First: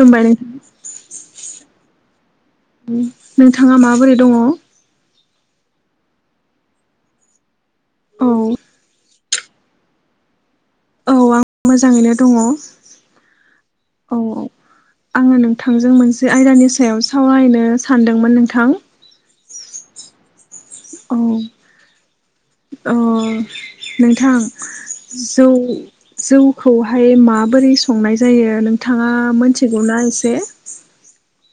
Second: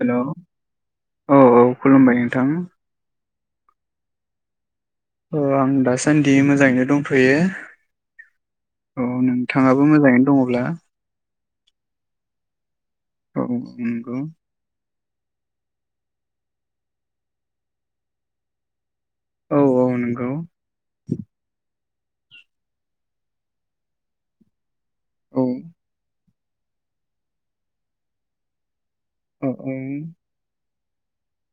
हेल' नोंथां औ औ खुलुमबाय नोंथां। नोंथाङा माबोरै दङ? औ आं दासान्दि मोजाङैनो दंथ'यो औ औ नोंथाङाबो मोजाङैनो दङब्ला? मोजाङैनो दङ औ औ नंगौ औ। आङो नोंथांजों मोनसे आयदानि सायाव सावरायनो सानदोंमोन नोंथां। औ औ नंगौ। औ अ नोंथां औ जौ जौखौहाय माबोरै संनाय जायो नों थाङा औ मोनथिगौना एसे?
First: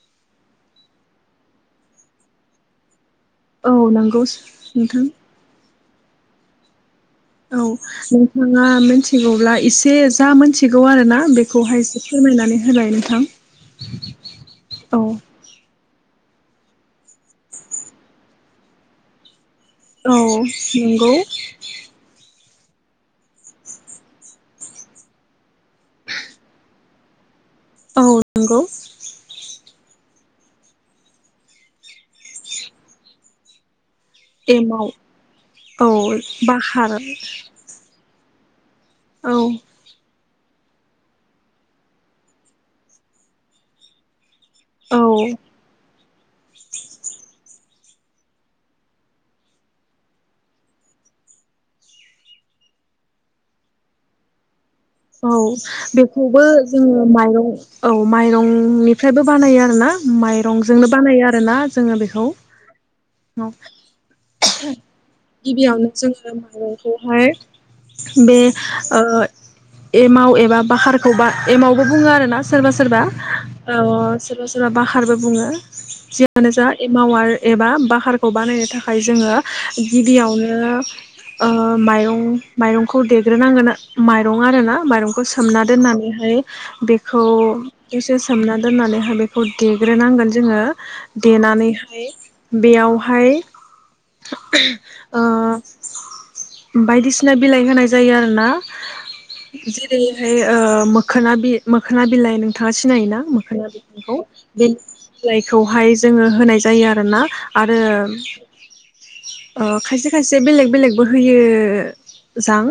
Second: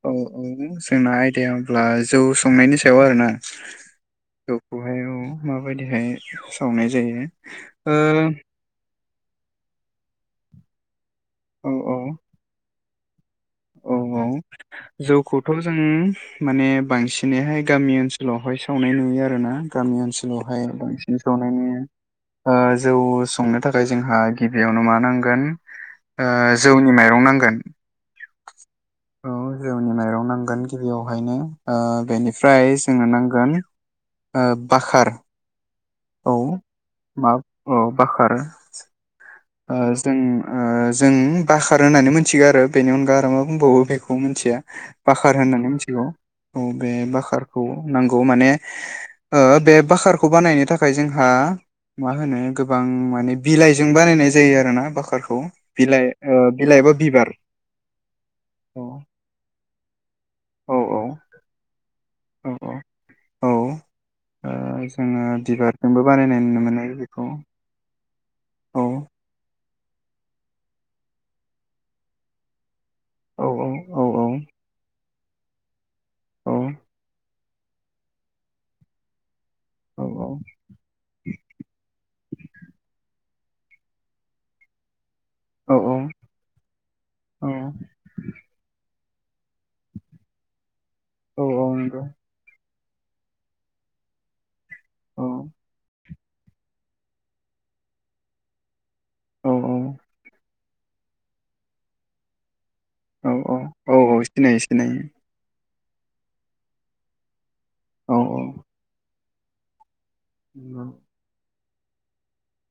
औ औ जोंना आयदाया होमब्ला जौ संनायनि सायाव आरोना? औ नंगौ जौखौहाय नोंथां माबायदिहाय सावनाय जायो औ ओ नोंथाङा मोनथि थिगौब्ला एसे जा मोनथिगौ आरो ना। औ बेखौहाय एसे फोरमायनानै होलाय नों थां? औ औ जौखौथ' जों माने बांसिनैहाय गामि ओनसोलावहाय सावनाय नुयो आरोना । गामि औ ओनसोलावहाय नंगौ बांसिन संनाय नुयो । ओ जौ संनो थाखाय जोंहा गिबियावनो मा नांगोन ओ जौनि माइरं नांगोन। औ नंगौ औ जौनि माइरं नांगोन गिबियावहायनो ओ बेनिफ्राय जोंनो नांगोन ओ एमाव बाखार। औ बाखार। मा औ बाखार ओ जों ओ जों बाखार होननानै मिथिगो आरो बेनि अनगा आरो मा बुंबावो बेखौ मिथिया औ बाखार होननानै मिथिगौ औ बे बाखारखौ नंगौ माने ओ बे बाखारखौ बानायनो थाखाय जोंहा मा होनो गोबां माने बिलाइजों बानायनाय जायो आरो ना औ बेखौबो जोंङो बिबार माइरं औ औ माइरंनिफ्रायबो बानायो आरोना औ माइरंजोंनो औ बानायो आरोना जोंङो बेखौ औ औ औ ओ जोंङो गिबियावनो बिबारजोंबो जोङो बानायनाय नुनो मोननाय माइरंखौहाय बेखौ [inaudible] बे औ ओ एमाव एबा बाखारखौ बा एमावबो बुङो आरो ना सोरबा सोर सोरबा औ ओ औ सोरबा सोरबा बाखा खारबो बुङो जियानो औ जा एमाव आरो एबा बाखारखौ बानायनो थाखाय जोङो औ गिबियावनो ओ माइरं माइरंखौ देग्रोनांगोन माइ दं आरो ना मायरं सोमना औ दोननानैहाय बेखौ एसे सोमना दोननानैहाय बे खौ देग्रोनांगोन जोंङो औ औ नंगौ देनानैहाय बेयाव हाय [unintelligible] ओ बायदिसिना बिलाइ होनाय जायो आरोना औ जेरै हाय ओ मो मोखोना बि मोखोना बिलाइ नों थांङा सिनायोना औ मोखोना औ बिबारखौ औ सिनायो बेनि सिनायो बिलाय खौहाय जोङो होनाय जायो आरोना आरो औ औ ओ खायसे खायसे बेलेग नंगौ बेलेगबो होयो जां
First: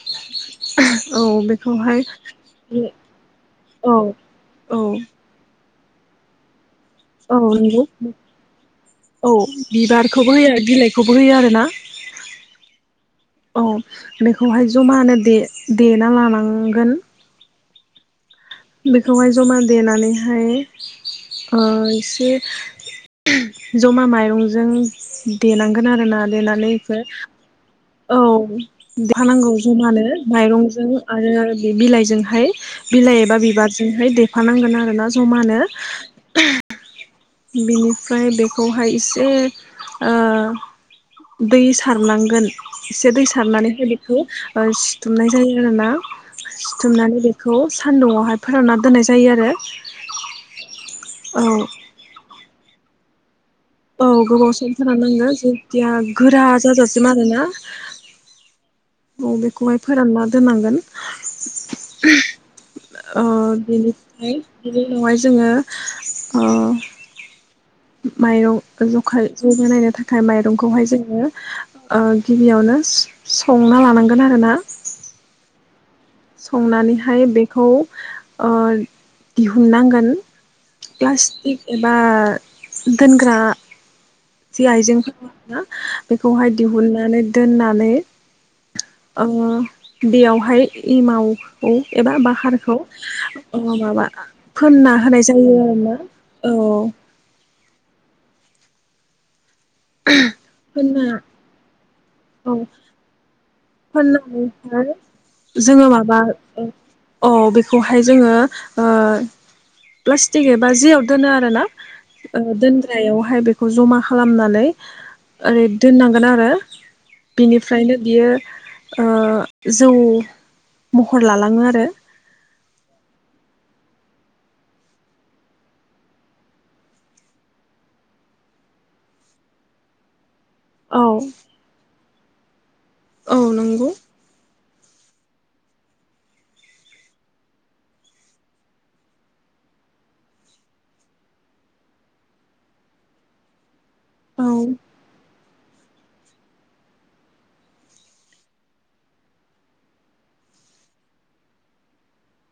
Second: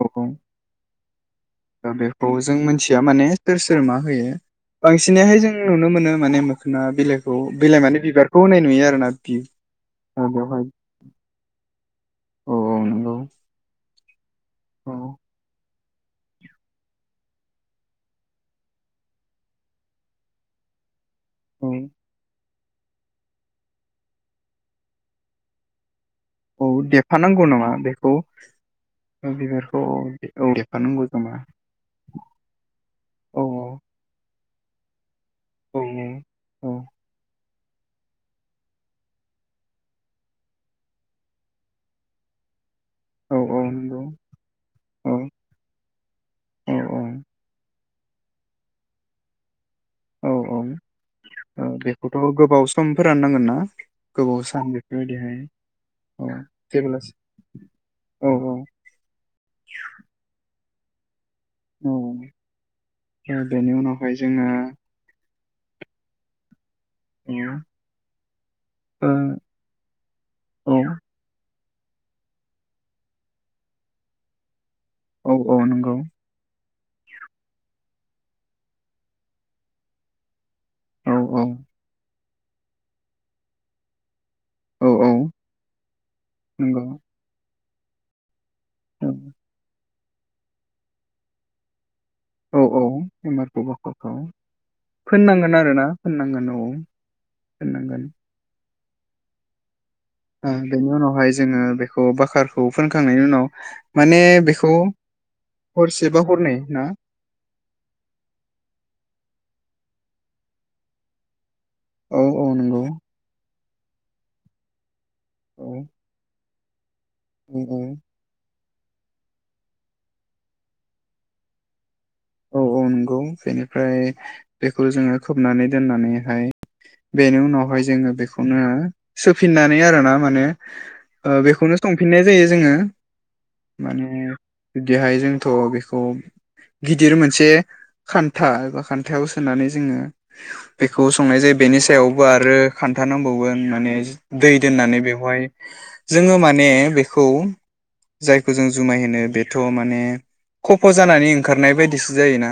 औ औ औ दा बेखौहाय बेखौ जों मिथिया माने सोर सोर औ मा होयो औ बांसिनाहाय जों नुनो मोनो माने मो औ नंगौ नुयो आरोना औ बि ओ बिबारखौबो होयो बेवहाय बिलाइखौबो होयो आरोना औ औ नंगौ औ बेखौहाय औ जमानो दे देना लानांगोन बेखौहाय जमा देनानैहाय अ एसे उह जमा माइरंजों देनांगोन आरोना औ देनानै इखो देफानांगौ नामा बे औ देफानांगौ जमानो औ माइरंजों देफानांगौ खोमा आरो बिलाइजोंहाय बिलाइ एबा औ बिबारजोंहाय दै देफानांगोन आरोना जमानो औ औ बिनिफ्राय बेखौहाय एसे ओ दै सारनांगोन एसे दै औ औ सारनानैहाय नंगौ बेखौ औ सिथुमनाय जायो आरोना औ सिथुमनानै बेखौ सान्दुंङआवहाय फोरानना दोननाय जायो आरो औ औ औ बेखौ'थ' गोबाव सम फोरान नांगोन ना? औ गोबाव सान सम फोरान नांगोन बेफोरबायदिहाय जेथिया औ गोरा जाजासिम जेब्लासो आरोना औ औ औ बेखौहाय फोरानना दोननांगोन औ ओ बेनि उनावहाय बिनिफ्राय बिनि जोङो उनावहाय जोङो ओ औ माइरं जखा जौगानायनो थाखाय औ माइरंखौहाय जोङो ओ गिबियावनो संना लानांगोन आरोना औ औ नंगौ संनानैहाय बेखौ ओ दिहुननांगोन औ औ प्लास्टिक एबा दोनग्रा जि औ औ आइजेंखौ ना बेखौहाय नंगौ दिहुननानै दोननानै औ [unintelligible] ओ बेयावहाय इमावखौ एबा औ बाहारखौ औ एमारखौ ओ माबा बाखरखौ फोनना होनाय जायो आरोना औ फोननांगोन बेनि फोनना उनावहाय जोंङो बेखौ औ बाकारखौ फोनखांनायनि उनाव माने बेखौ फोननानैहाय जोंङो हरसे माबा बा हरनै ना अ बेखौहाय जोंङो ओ प्लास्टिक एबा जियाव दोनो आरोना औ औ नंगौ दोनग्रायावहाय बेखौ खौ जमा खालामनानै औ ओरै दोननांगोन आरो औ औ बिनिफ्रायनो बियो जौ महर लालांङो आरो औ औ नंगौ बेनिफ्राय बेखौ जोंङो खोबनानै दोननानैहाय बेनि उनावहाय जोंङो बेखौनो सोफिननानै आरोना माने औ बेखौनो संफिन फिननाय जायो जोंङो औ नंगौ माने बिदिहाय जोंथ बेखौ गिदिर मोनसे खान्था खान्थाव सोनानै जोंङो बेखौ संनाय जायो बेनि सायावबो आरो खान्था नांबावगोन माने औ दै दोननानै बेवहाय जोंङो माने बेखौ जायखौ जों जुमाय होनो बेथ माने खफ जानानै ओंखारनाय बायदिसो जायोना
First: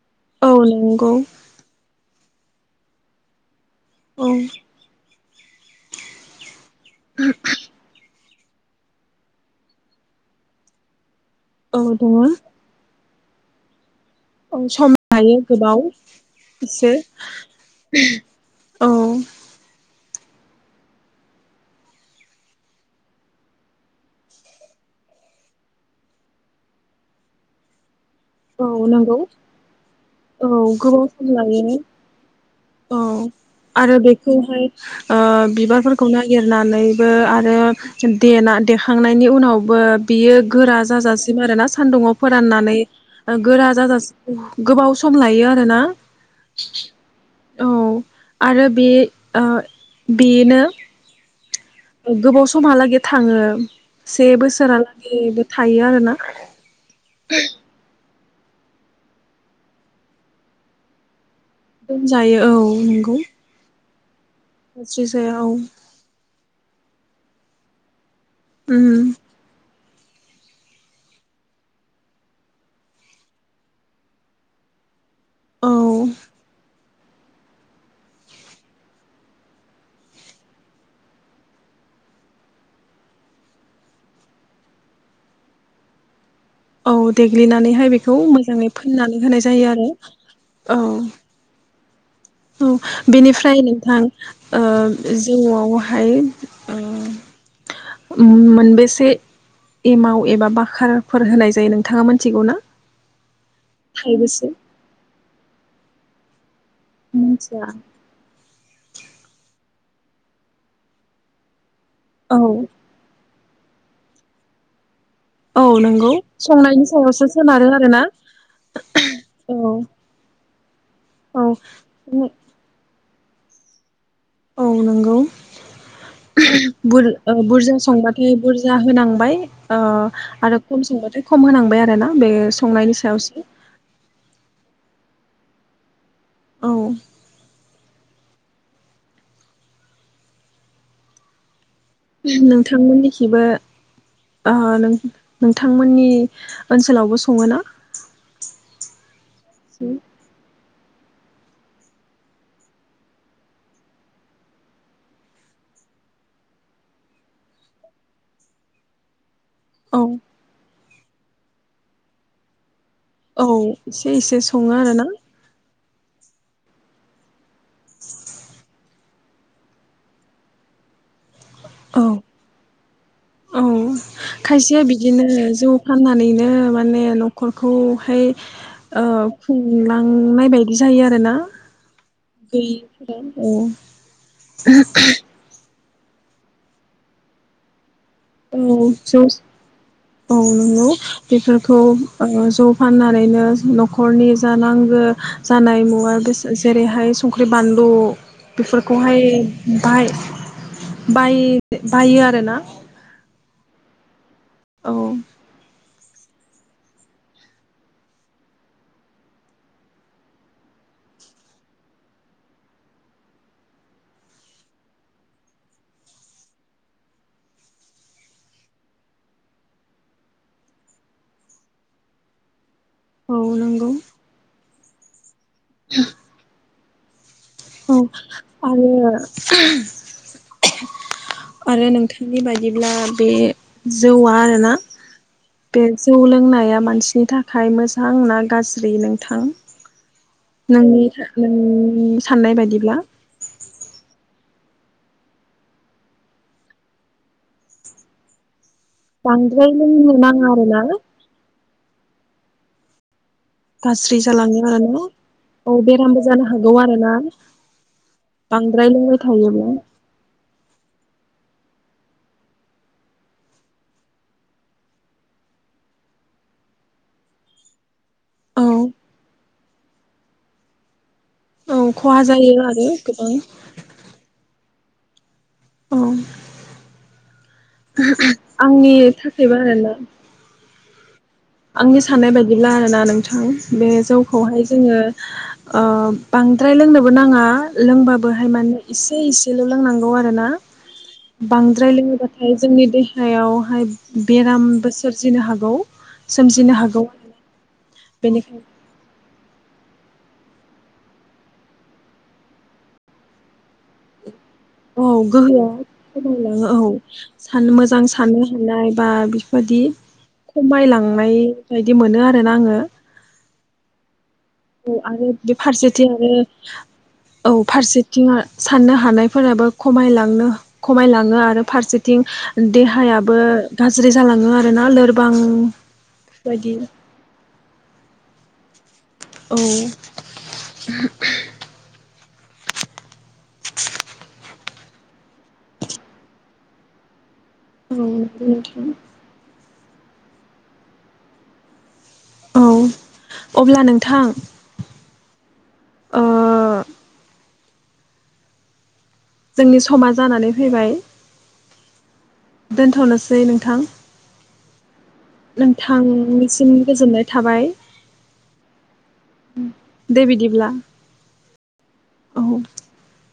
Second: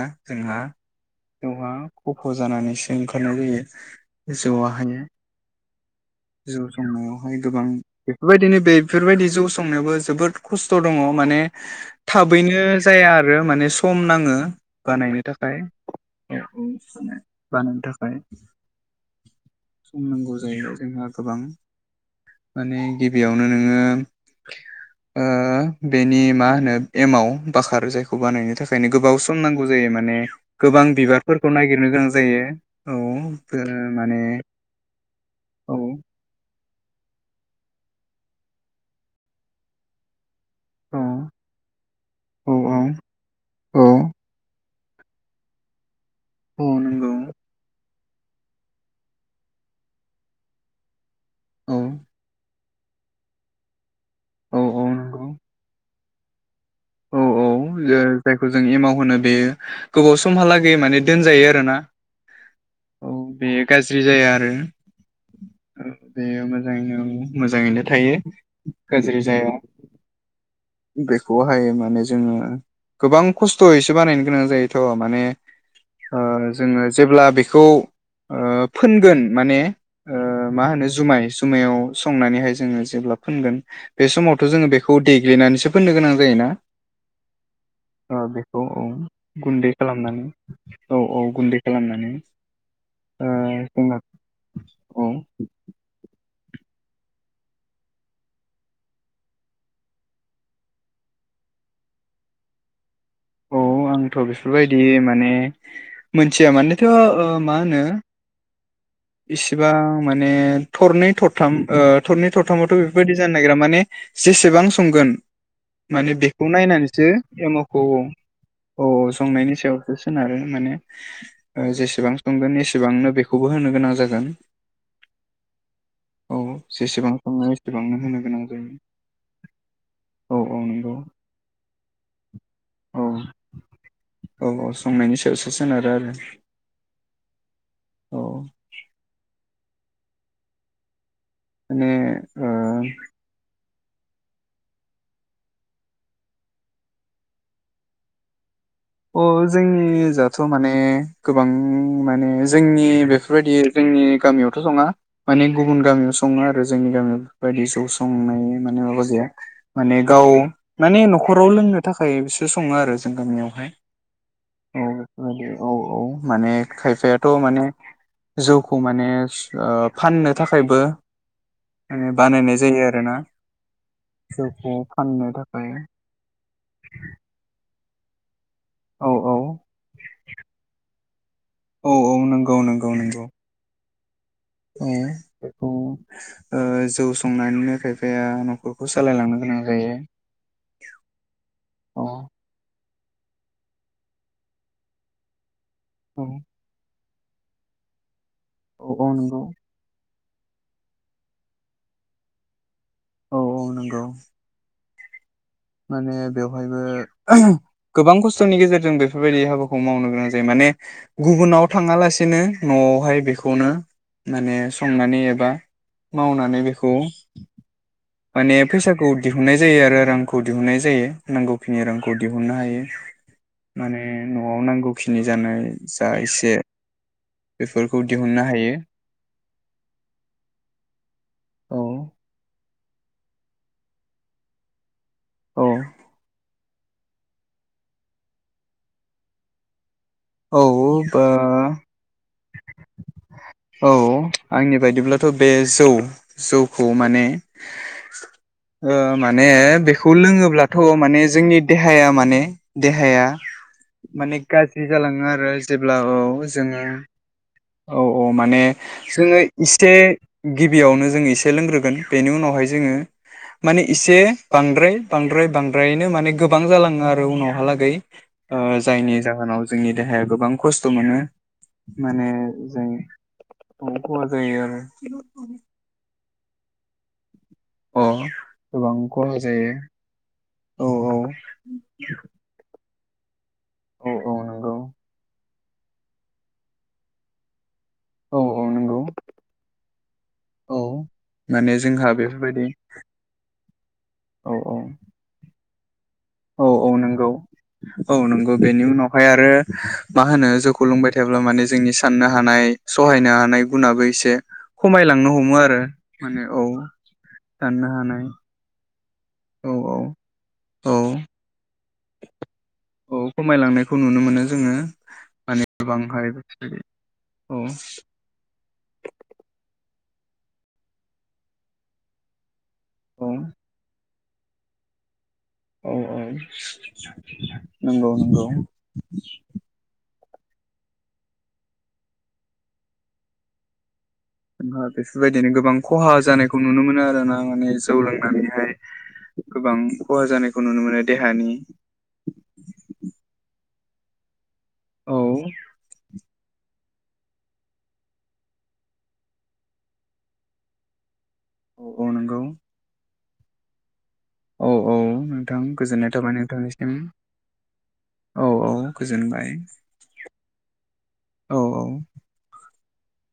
औ जोंहा नंगौ न आव गफ जानानैसो ओंखारनाय औ जायो जौआहाय जौ संनायावहाय गोबां बेबायदिनो बे बेफोरबायदि जौ संनायावबो जोबोद खस्थ दंङ माने औ दङ थाबैनो जाया आरो बेयो माने सम नाङो औ सम बानायनो लायो थाखाय गोबाव एसे बानायनो औ बुंनांगौ जाहैबाय जोंहा गोबां माने गिबियावनो नोंङो ओ बेनि मा होनो एमाव बाखार जायखौ बानायो। औ बेओंखायनो नंगौ गोबाव सम नांगौ जायो माने औ गोबां गोबाव सम बिबारफोरखौ लायो नायगिरनो गोनां जायो औ आरो माने बेखौहाय ओ औ बिबारफोरखौ नागिर होनानैबो आरो देना देखांनायनि उनावबो बियो गोरा औ जाजासिम आरो ना सान्दुङाव औ औ फोराननानै गोरा औ जाजासिम गोबाव सम लायो आरोना औ नंगौ औ आरो बे ओ बेनो औ गोबाव समहालागै थांङो से औ औ नंगौ बोसोरालागैबो थायो आरोना औ [unintelligible] औ जायखौ जों एमाव होनो बेयो गोबाव समहालागै माने दोनजायो आरो दोनजायो औ नंगौ ज्रि जाया। आरो ज्रि जाया औ मोजाङैनो मोजाङैनो थायो। उम गाज्रि जाया। बेखौहाय माने जोङो गोबां खस्थ'यैसो बानायनो गोनां जायोथ' माने औ ओ जोङो जेब्ला बेखौ ओ फोनगोन ओ माने मा होनो जुमाय जुमायाव संनानैहाय जोङो जेब्ला फोनगोन बे समावथ' जोङो बेखौ देग्लिनानैसो सोफोननो गोनां जायोना? औ देग्लिनानैहाय बेखौ ओ मोजाङै औ फोननानै होनाय जायो गुन्दै आरो खालामनानै औ औ ओ बेनिफ्राय जोंना नोंथां ओ औ जौआवहाय ओ उम मोनबेसे एमाव एबा बाखोरफोर होनाय जायो नोंथाङा मिथिगौ ना? औ आंथ' थाइबेसे? बेफोरबायदि माने मोनथिया माने थ' ओ मा मिथिया। होनो इसिबां माने थरनै थरथाम ओ थरै औ थरथामावथ' बेफोरबायदि जानो नागिरा माने जेसेबां संगोन औ नंगौ माने बेखौ संनायनि नायनानैसो सायावसो सोनारो एमावखौ औ आरोना औ संनायनि औ सायावसो सोनारो माने औ। ओ जेसेबां संगोन एसेबां नो बेखौबो होनो गोनां जागोन। औ नंगौ औ बुर जेसेबां ओ सङो बुरजा एसेबांनो होनो संबाथाय गोनां जायो बुरजा होनांबाय ओ औ औ आरो खम नंगौ संबाथाय खम होनांबाय आरोना बे संनायनि औ सायावसो औ औ संनायनि सायावसो सोनारो आरो औ औ माने ओ नोंथांमोननिखिबो ओ नों-नोंथांमोननि ओनसोलावबो सङो ना? अ जोंनि जाथ माने ने गोबां माने जोंनि बेफोरबायदि जोंनि गामियावथ' सङा माने गुबुन गामियाव सङो आरो जोंनि गामियाव बेफोरबायदि जौ संनाय माने माबा गैया माने औ गाव माने नखराव लोंनो थाखाय बिसोर सङो आरो जों औ गामियावहाय एसे इसे सङो औ आरो ना। बेफोरबायदि औ औ माने खायफायाथ' माने जौखौ मा माने ओ फाननो थाखायबो औ माने बानायनाय जायो आरोना औ जौखौ खायसेया बिदिनो फाननो थाखाय जौ फाननानैनो माने नखरखौ हाय ओ औ औ खुंलांनाय बायदि जायो आरोना औ औ नंगौ नंगौ गैयैफोरा नंगौ औ। औ औ ओ जौ संनानैनो खाय फाया औ नखरखौ जौ सालायलांनो गोनां जायो। औ नंगौ बेफोरखौ अ ओ जौ फाननानैनो न'खरनि जा नांगो जानाय मुवा औ बे जेरैहाय संख्रि, बान्लु, औ औ बेफोरखौहाय नंगौ बाहाय बाय बायो आरोना। औ औ नंगौ। औ माने बेवहायबो गोबां खस्थनि गेजेरजों बेफोरबायदि हाबाखौ मावनो गोनां जायो माने गुबुनाव थाङालासेनो नआवहाय बेखौनो माने संनानै एबा मावनानै बेखौ माने फैसाखौ दिहुननाय जायो आरो रांखौ दिहुननाय जायो नांगौखिनि रांखौ दिहुननो हायो। औ नंगौ माने न'आव नांगौ खिनि जानाय जा एसे औ बेफोरखौ दिहुननो हायो आरो औ आरो नोंथांनि बाय दिब्ला बे जौआ आरोना औ बे जौ लोंनाया मानसिनि थाखाय मोजां ना गाज्रि नोंथां औ नोंनि बा नों साननाय बायदिब्ला? औ आंनि बायदिब्लाथ' बे जौ जौखौ माने ओ माने बांद्राय लोंनो बेखौ नाङा लोङोब्लाथ' आरोना माने जोंनि देहाया माने देहाया गाज्रि माने जालाङो गाज्रि आरो ना जालाङो आरो औ जेब्ला बेरामबो जानो हागौ जोङो आरो ना? औ औ माने जोङो एसे गिबियावनो जोंनि एसे लोंग्रोगोन बेनि उनावहाय जोङो माने एसे बांद्राय बांद्राय बांद्रायैनो माने गोबां जालाङो आरो उनावहालागै ओ औ जायनि जाहोनाव जोंनि देहाया गोबां खस्थ' मोनो औ खहा माने जायो जों आरो गोबां औ खहा जायो आरो [unintelligible] औ अ आंनि गोबां खहा थाखायबो जायो आरोना औ आंनि साननाय बाददिब्ला आरोना नों थां बे औ औ जौखौहाय नंगौ जोङो ओ बांद्राय लोंनोबो नाङा औ लोंबाबोहाय औ माने नंगौ एसे एसेल' लोंनांगौ आरोना औ माने बांद्राय जोंहा लोङोबाथाय बेफोरबायदि जोंनि देहायाव हाय औ औ बेरामबो सोरजिनो हागौ औ सोमजिनो औ हागौ नंगौ औ नंगौ बेनिखायनो बेनि उनावहाय आरो मा होनो जौखौ लोंबाय थायोब्ला माने जोंनि साननो हानाय सहायनो हानाय गुनाबो एसे औ खमायलांनो हमो गोहोआ आरो माने खमायलाङो औ सान साननो मोजां हानाय साननो हानाय बा औ बिफोरबायदि औ औ खमायलांनाय बायदि मोनो आरोना आङो औ खमायलांनायखौ नुनो मोनो जोङो औ आरो बे फारसेथिंबो गोबांहाय औ फारसेथिं साननो हानायफोराबो खमायलांनो खमायलाङो आरो फारसेथिं औ देहायाबो गा जालाङो आरोना लोर औ औ। नोंगौ नोंगौ। औ। [inaudible] [inaudible] नुवा बेफोरबायदिनो गोबां खहा जानायखौ नुनो मोनो आरोना। नां माने जौ लोंनानैहाय। गोबां खहा जानायखौ नुनो मोनो देहानि। औ अब्ला नोंथां। औ। ओ जोंनि समा जानानै फैबाय। औ औ नंगौ दोन्थ'नोस दे नोंथां। औ औ नोंथां गोजोननाय थाबाय नोंथांनिसिम गोजोननाय थाबाय औ औ गोजोनबाय। दे बिदिब्ला औ औ। [inaudible]